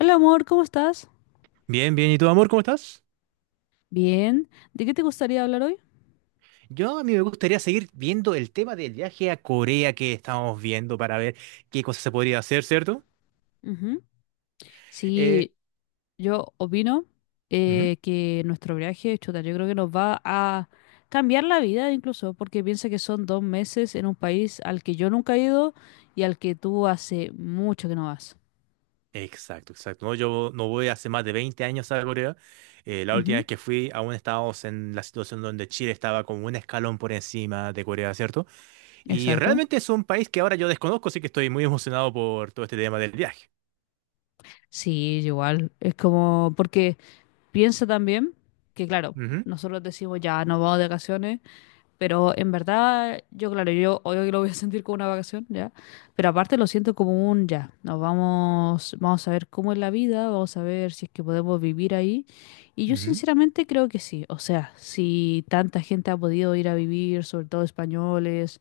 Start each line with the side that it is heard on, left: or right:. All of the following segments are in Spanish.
left: Hola amor, ¿cómo estás?
right: Bien, bien. ¿Y tú, amor, cómo estás?
left: Bien. ¿De qué te gustaría hablar hoy?
right: Yo a mí me gustaría seguir viendo el tema del viaje a Corea que estamos viendo para ver qué cosas se podría hacer, ¿cierto?
left: Ujú.
right: Eh,
left: Sí, yo opino
right: Ujú.
left: que nuestro viaje, chuta, yo creo que nos va a cambiar la vida incluso, porque piensa que son 2 meses en un país al que yo nunca he ido y al que tú hace mucho que no vas.
right: Exacto, exacto. No, yo no voy hace más de 20 años a Corea. La última
left: Ujú.
right: vez que fui aún estábamos en la situación donde Chile estaba como un escalón por encima de Corea, ¿cierto? Y
left: Exacto.
right: realmente es un país que ahora yo desconozco, así que estoy muy emocionado por todo este tema del viaje.
left: Sí, igual. Es como, porque piensa también que, claro,
right: Ujú,
left: nosotros decimos ya nos vamos de vacaciones. Pero en verdad, yo claro, yo hoy lo voy a sentir como una vacación, ¿ya? Pero aparte lo siento como un ya. Nos vamos, vamos a ver cómo es la vida, vamos a ver si es que podemos vivir ahí. Y yo
right: ujú.
left: sinceramente creo que sí. O sea, si tanta gente ha podido ir a vivir, sobre todo españoles,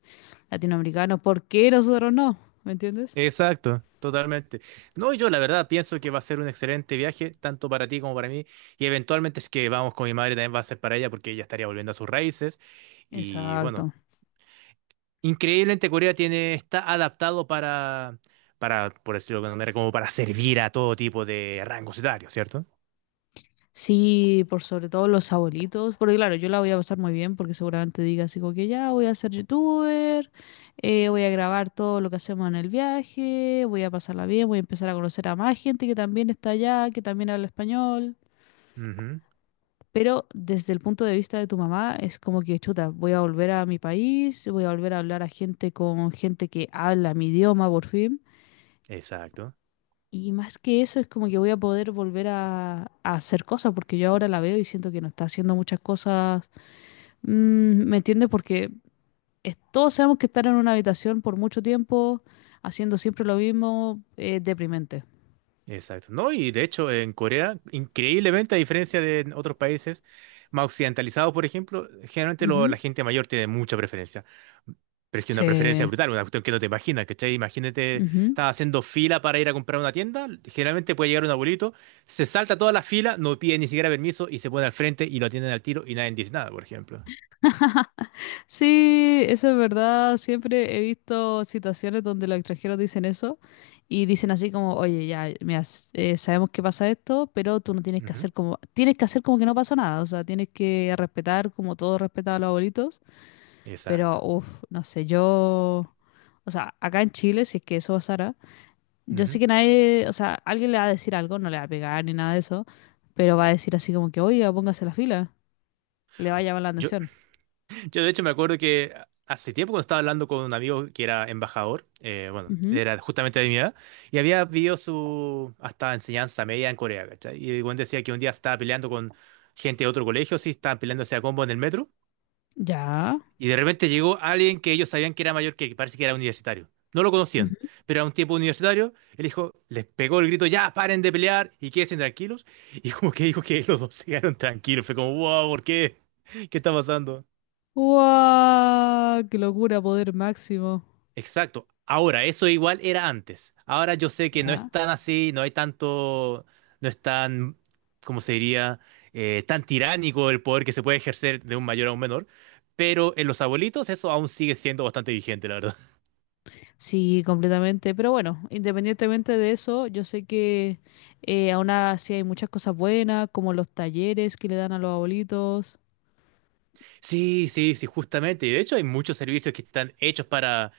left: latinoamericanos, ¿por qué nosotros no? ¿Me entiendes?
right: Exacto, totalmente. No, yo la verdad pienso que va a ser un excelente viaje, tanto para ti como para mí, y eventualmente si es que vamos con mi madre también va a ser para ella porque ella estaría volviendo a sus raíces. Y bueno,
left: Exacto.
right: increíblemente Corea tiene, está adaptado para, por decirlo de alguna manera, como para servir a todo tipo de rangos etarios, cierto.
left: Sí, por sobre todo los abuelitos, porque claro, yo la voy a pasar muy bien porque seguramente diga así como que ya voy a ser youtuber, voy a grabar todo lo que hacemos en el viaje, voy a pasarla bien, voy a empezar a conocer a más gente que también está allá, que también habla español.
right: Ujú,
left: Pero desde el punto de vista de tu mamá es como que chuta, voy a volver a mi país, voy a volver a hablar a gente con gente que habla mi idioma por fin.
right: exacto.
left: Y más que eso, es como que voy a poder volver a hacer cosas, porque yo ahora la veo y siento que no está haciendo muchas cosas. Mm, ¿me entiendes? Porque todos sabemos que estar en una habitación por mucho tiempo, haciendo siempre lo mismo, es deprimente.
right: Exacto, ¿no? Y de hecho, en Corea, increíblemente, a diferencia de otros países más occidentalizados, por ejemplo, generalmente
left: Ujú.
right: la gente mayor tiene mucha preferencia. Pero es que una preferencia
left: Sí.
right: brutal, una cuestión que no te imaginas, ¿cachai? Imagínate,
left: Ujú.
right: estás haciendo fila para ir a comprar una tienda, generalmente puede llegar un abuelito, se salta toda la fila, no pide ni siquiera permiso y se pone al frente y lo atienden al tiro y nadie dice nada, por ejemplo.
left: Sí, eso es verdad. Siempre he visto situaciones donde los extranjeros dicen eso y dicen así como, oye, ya, mira, sabemos que pasa esto, pero tú no tienes que
right: Ujú.
left: hacer como, tienes que hacer como que no pasó nada. O sea, tienes que respetar como todos respetaba a los abuelitos.
right: Exacto.
left: Pero, uff, no sé, yo, o sea, acá en Chile, si es que eso pasara. Yo sé
right: Ujú.
left: que nadie, o sea, alguien le va a decir algo, no le va a pegar ni nada de eso, pero va a decir así como que, oiga, póngase la fila, le va a llamar la
right: Yo,
left: atención.
right: Yo de hecho me acuerdo que hace tiempo cuando estaba hablando con un amigo que era embajador, bueno,
left: Ujú.
right: era justamente de mi edad, y había vivido su hasta enseñanza media en Corea, ¿cachai? Y el buen decía que un día estaba peleando con gente de otro colegio, sí, estaban peleándose a combo en el metro,
left: Ya.
right: y de repente llegó alguien que ellos sabían que era mayor que parece que era universitario. No lo conocían,
left: Ujú.
right: pero era un tipo universitario. Él dijo, les pegó el grito, ya, paren de pelear y quédense tranquilos. Y como que dijo que los dos se quedaron tranquilos. Fue como, wow, ¿por qué? ¿Qué está pasando?
left: ¡Guau! ¡Qué locura, poder máximo!
right: Exacto. Ahora, eso igual era antes. Ahora yo sé que no
left: Ya.
right: es tan así, no hay tanto, no es tan, ¿cómo se diría? Tan tiránico el poder que se puede ejercer de un mayor a un menor. Pero en los abuelitos eso aún sigue siendo bastante vigente, la verdad.
left: Sí, completamente. Pero bueno, independientemente de eso, yo sé que aún así hay muchas cosas buenas, como los talleres que le dan a los abuelitos.
right: Sí, sí, sí, justamente. Y de hecho hay muchos servicios que están hechos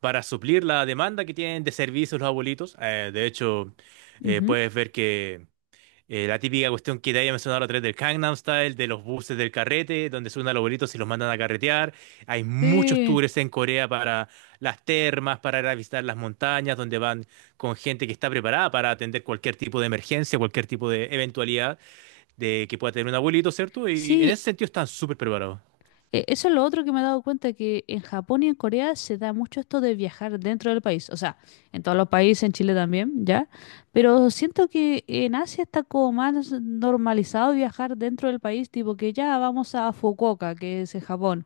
right: para suplir la demanda que tienen de servicios los abuelitos. De hecho,
left: Ujú.
right: puedes ver que la típica cuestión que te había mencionado la otra del Gangnam Style, de los buses del carrete, donde suben a los abuelitos y los mandan a carretear. Hay muchos
left: Sí,
right: tours en Corea para las termas, para ir a visitar las montañas, donde van con gente que está preparada para atender cualquier tipo de emergencia, cualquier tipo de eventualidad de que pueda tener un abuelito, ¿cierto? Y en ese
left: sí,
right: sentido están súper preparados.
left: Eso es lo otro que me he dado cuenta, que en Japón y en Corea se da mucho esto de viajar dentro del país, o sea, en todos los países, en Chile también, ¿ya? Pero siento que en Asia está como más normalizado viajar dentro del país, tipo que ya vamos a Fukuoka, que es en Japón,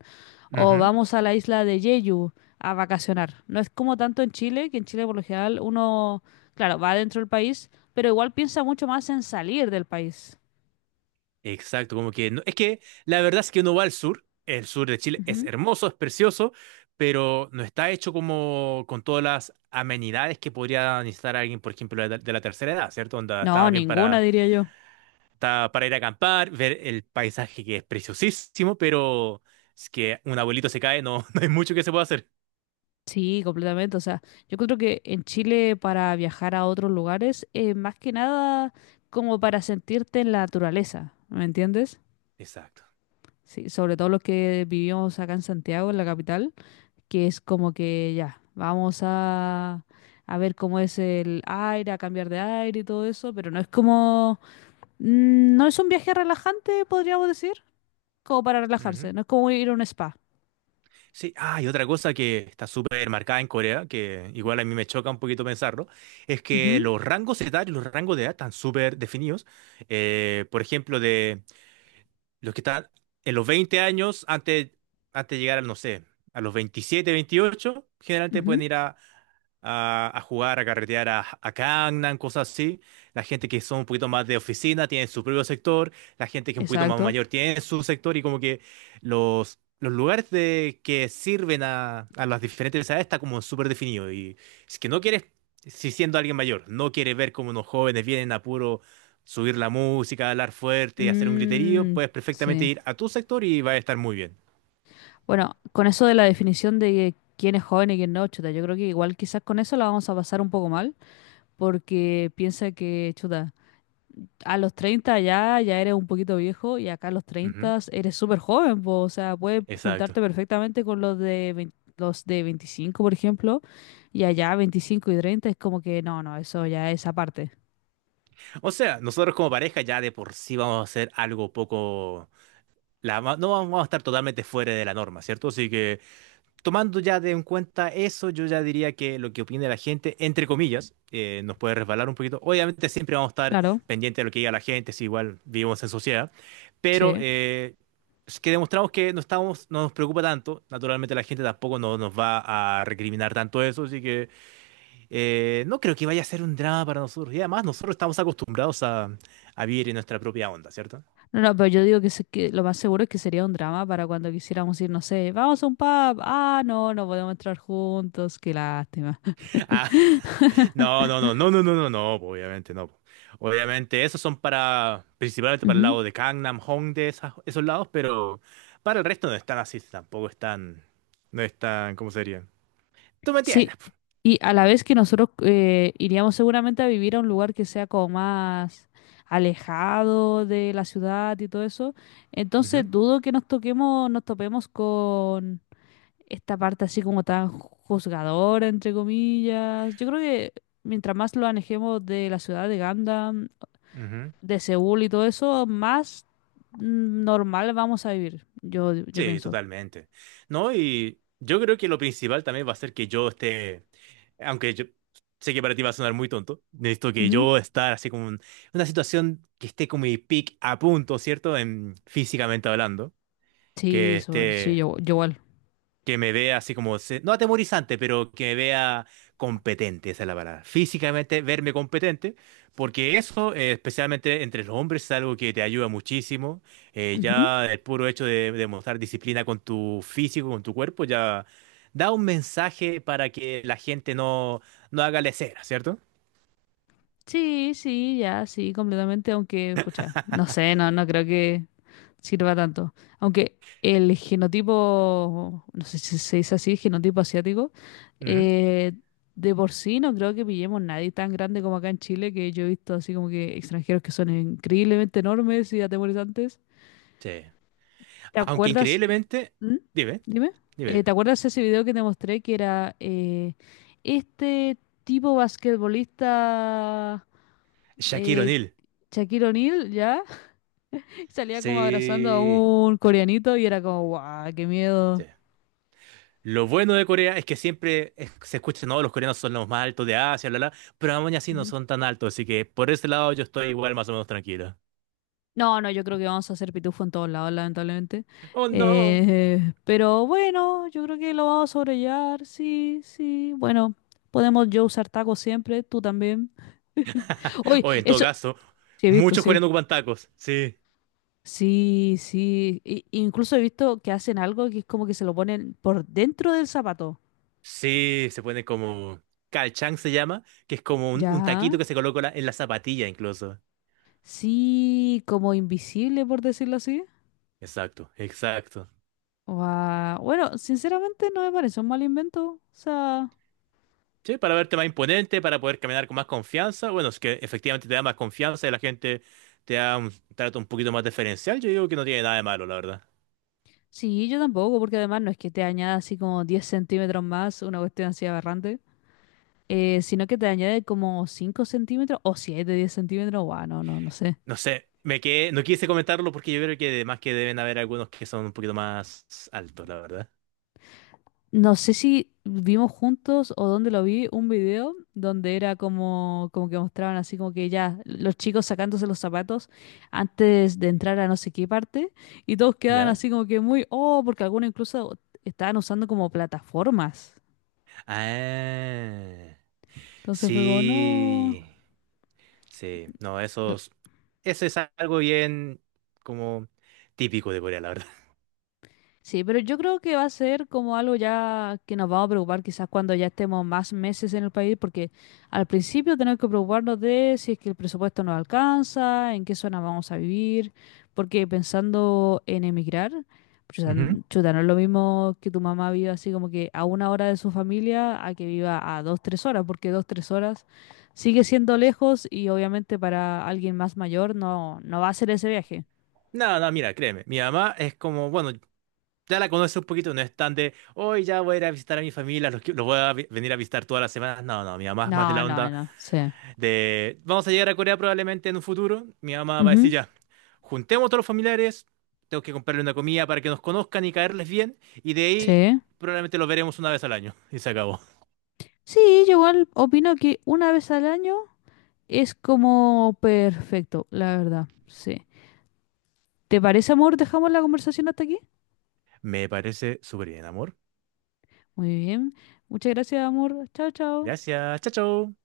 left: o
right: Ujú.
left: vamos a la isla de Jeju a vacacionar. No es como tanto en Chile, que en Chile por lo general uno, claro, va dentro del país, pero igual piensa mucho más en salir del país.
right: Exacto, como que es que la verdad es que uno va al sur, el sur de Chile es
left: Ujú.
right: hermoso, es precioso, pero no está hecho como con todas las amenidades que podría necesitar alguien, por ejemplo, de la tercera edad, ¿cierto? Onda, está
left: No,
right: más bien
left: ninguna, diría yo.
right: está para ir a acampar, ver el paisaje que es preciosísimo, pero es que un abuelito se cae, no, no hay mucho que se pueda hacer.
left: Sí, completamente. O sea, yo creo que en Chile para viajar a otros lugares es más que nada como para sentirte en la naturaleza, ¿me entiendes?
right: Exacto.
left: Sí, sobre todo los que vivimos acá en Santiago, en la capital, que es como que ya, vamos a ver cómo es el aire, a cambiar de aire y todo eso, pero no es como, no es un viaje relajante, podríamos decir, como para relajarse, no es como ir a un spa.
right: Sí, ah, y otra cosa que está súper marcada en Corea, que igual a mí me choca un poquito pensarlo, es que
left: Ujú,
right: los rangos etarios, los rangos de edad están súper definidos. Por ejemplo, de los que están en los 20 años, antes de llegar al, no sé, a los 27, 28 generalmente pueden
left: ujú,
right: ir a, a jugar, a carretear a, Gangnam, cosas así. La gente que son un poquito más de oficina tiene su propio sector, la gente que es un poquito más
left: exacto.
right: mayor tiene su sector y como que los lugares que sirven a las diferentes edades está como súper definido. Y si es que no quieres, si siendo alguien mayor, no quiere ver como unos jóvenes vienen a puro subir la música, hablar fuerte, hacer un griterío,
left: Mm,
right: puedes perfectamente
left: sí.
right: ir a tu sector y va a estar muy bien.
left: Bueno, con eso de la definición de quién es joven y quién no, chuta, yo creo que igual quizás con eso la vamos a pasar un poco mal, porque piensa que, chuta, a los 30 ya, ya eres un poquito viejo y acá a los
right: Ujú.
left: 30 eres súper joven, po, o sea, puedes
right: Exacto.
left: juntarte perfectamente con los de 20 los de 25, por ejemplo, y allá 25 y 30 es como que no, no, eso ya es aparte.
right: O sea, nosotros como pareja ya de por sí vamos a hacer algo poco... la no vamos a estar totalmente fuera de la norma, ¿cierto? Así que... tomando ya de en cuenta eso, yo ya diría que lo que opine la gente, entre comillas, nos puede resbalar un poquito. Obviamente siempre vamos a estar
left: Claro,
right: pendientes de lo que diga la gente, si igual vivimos en sociedad, pero
left: sí.
right: es que demostramos que no estamos, no nos preocupa tanto. Naturalmente la gente tampoco nos va a recriminar tanto eso, así que no creo que vaya a ser un drama para nosotros. Y además nosotros estamos acostumbrados a vivir en nuestra propia onda, ¿cierto?
left: No, no, pero yo digo que, que lo más seguro es que sería un drama para cuando quisiéramos ir, no sé, vamos a un pub, ah, no, no podemos entrar juntos, qué lástima.
right: No, no, no, no, no, no, no, no, po, obviamente no. Po. Obviamente esos son para, principalmente para el
left: Ujú.
right: lado de Gangnam, Hongdae, esos lados, pero para el resto no están así, tampoco están, no están, ¿cómo sería? Tú me entiendes.
left: Sí,
right: Po.
left: y a la vez que nosotros iríamos seguramente a vivir a un lugar que sea como más alejado de la ciudad y todo eso, entonces
right: Ujú,
left: dudo que nos toquemos, nos topemos con esta parte así como tan juzgadora, entre comillas. Yo creo que mientras más lo alejemos de la ciudad de Gandam,
right: ujú.
left: de Seúl y todo eso, más normal vamos a vivir, yo
right: Sí,
left: pienso.
right: totalmente. No, y yo creo que lo principal también va a ser que yo esté, aunque yo sé que para ti va a sonar muy tonto, necesito que
left: Ujú.
right: yo estar así como en una situación que esté con mi pick a punto, ¿cierto? En, físicamente hablando que
left: Sí, Joel, sí,
right: esté
left: yo, Joel.
right: que me vea así como, no atemorizante, pero que me vea competente, esa es la palabra. Físicamente verme competente, porque eso, especialmente entre los hombres, es algo que te ayuda muchísimo.
left: Ujú.
right: Ya el puro hecho de mostrar disciplina con tu físico, con tu cuerpo, ya da un mensaje para que la gente no haga lesera, ¿cierto?
left: Sí, sí, ya, sí, completamente, aunque, pucha, no sé, no, no creo que sirva tanto. Aunque el genotipo, no sé si se dice así, genotipo asiático,
right: Ujú.
left: eh, de por sí no creo que pillemos nadie tan grande como acá en Chile, que yo he visto así como que extranjeros que son increíblemente enormes y atemorizantes.
right: Sí.
left: ¿Te
right: Aunque
left: acuerdas?
right: increíblemente,
left: ¿Mm?
right: dime,
left: Dime.
right: dime, dime.
left: ¿Te acuerdas ese video que te mostré que era este tipo basquetbolista
right: Shaquille
left: eh,
right: O'Neal.
left: Shaquille O'Neal? ¿Ya? Salía como abrazando a
right: Sí.
left: un coreanito y era como, guau, qué
right: Sí.
left: miedo.
right: Lo bueno de Corea es que siempre se escucha, no, los coreanos son los más altos de Asia, bla, bla, pero aún así no
left: Ujú.
right: son tan altos, así que por ese lado yo estoy igual más o menos tranquilo.
left: No, no, yo creo que vamos a hacer pitufo en todos lados, lamentablemente.
right: Oh, no.
left: Pero bueno, yo creo que lo vamos a sobrellevar, sí, sí. Bueno, podemos yo usar tacos siempre, tú también. Uy,
right: O en todo
left: eso,
right: caso,
left: sí he visto,
right: muchos
left: sí.
right: coreanos ocupan tacos. Sí.
left: Sí, sí. Incluso he visto que hacen algo que es como que se lo ponen por dentro del zapato.
right: Sí, se ponen como... Kalchang se llama, que es como un,
left: Ya.
right: taquito que se coloca en la zapatilla incluso.
left: Sí, como invisible, por decirlo así.
right: Exacto, exacto.
left: Guau. Bueno, sinceramente no me parece un mal invento. O sea,
right: Sí, para verte más imponente, para poder caminar con más confianza. Bueno, es que efectivamente te da más confianza y la gente te da un trato un poquito más diferencial. Yo digo que no tiene nada de malo, la verdad.
left: sí, yo tampoco, porque además no es que te añada así como 10 centímetros más, una cuestión así aberrante, sino que te añade como 5 centímetros o 7, 10 centímetros. Guau, no, no, no sé.
right: No sé, me quedé, no quise comentarlo porque yo creo que además que deben haber algunos que son un poquito más altos, la verdad.
left: No sé si vimos juntos o dónde lo vi, un video donde era como, como que mostraban así como que ya los chicos sacándose los zapatos antes de entrar a no sé qué parte y todos quedaban
right: ¿Ya?
left: así como que muy, oh, porque algunos incluso estaban usando como plataformas.
right: Ah,
left: Entonces fue como,
right: sí,
left: no.
right: sí, no,
left: No.
right: eso es algo bien como típico de Corea, la verdad.
left: Sí, pero yo creo que va a ser como algo ya que nos vamos a preocupar quizás cuando ya estemos más meses en el país, porque al principio tenemos que preocuparnos de si es que el presupuesto nos alcanza, en qué zona vamos a vivir, porque pensando en emigrar, chuta,
right: Ujú.
left: chuta, no es lo mismo que tu mamá viva así como que a una hora de su familia a que viva a 2, 3 horas, porque 2, 3 horas sigue siendo lejos y obviamente para alguien más mayor no, no va a ser ese viaje.
right: No, no, mira, créeme, mi mamá es como, bueno, ya la conoce un poquito, no es tan de, hoy ya voy a ir a visitar a mi familia, los voy a venir a visitar todas las semanas. No, no, mi mamá es más de
left: No,
right: la
left: no,
right: onda.
left: no, sí.
right: De, vamos a llegar a Corea probablemente en un futuro. Mi mamá va a decir
left: Ujú.
right: ya, juntemos a todos los familiares, tengo que comprarle una comida para que nos conozcan y caerles bien, y de ahí
left: Sí.
right: probablemente los veremos una vez al año. Y se acabó.
left: Sí, yo igual opino que una vez al año es como perfecto, la verdad. Sí. ¿Te parece, amor? ¿Dejamos la conversación hasta aquí?
right: Me parece súper bien, amor.
left: Muy bien. Muchas gracias, amor. Chao, chao.
right: Gracias. Chao, chao.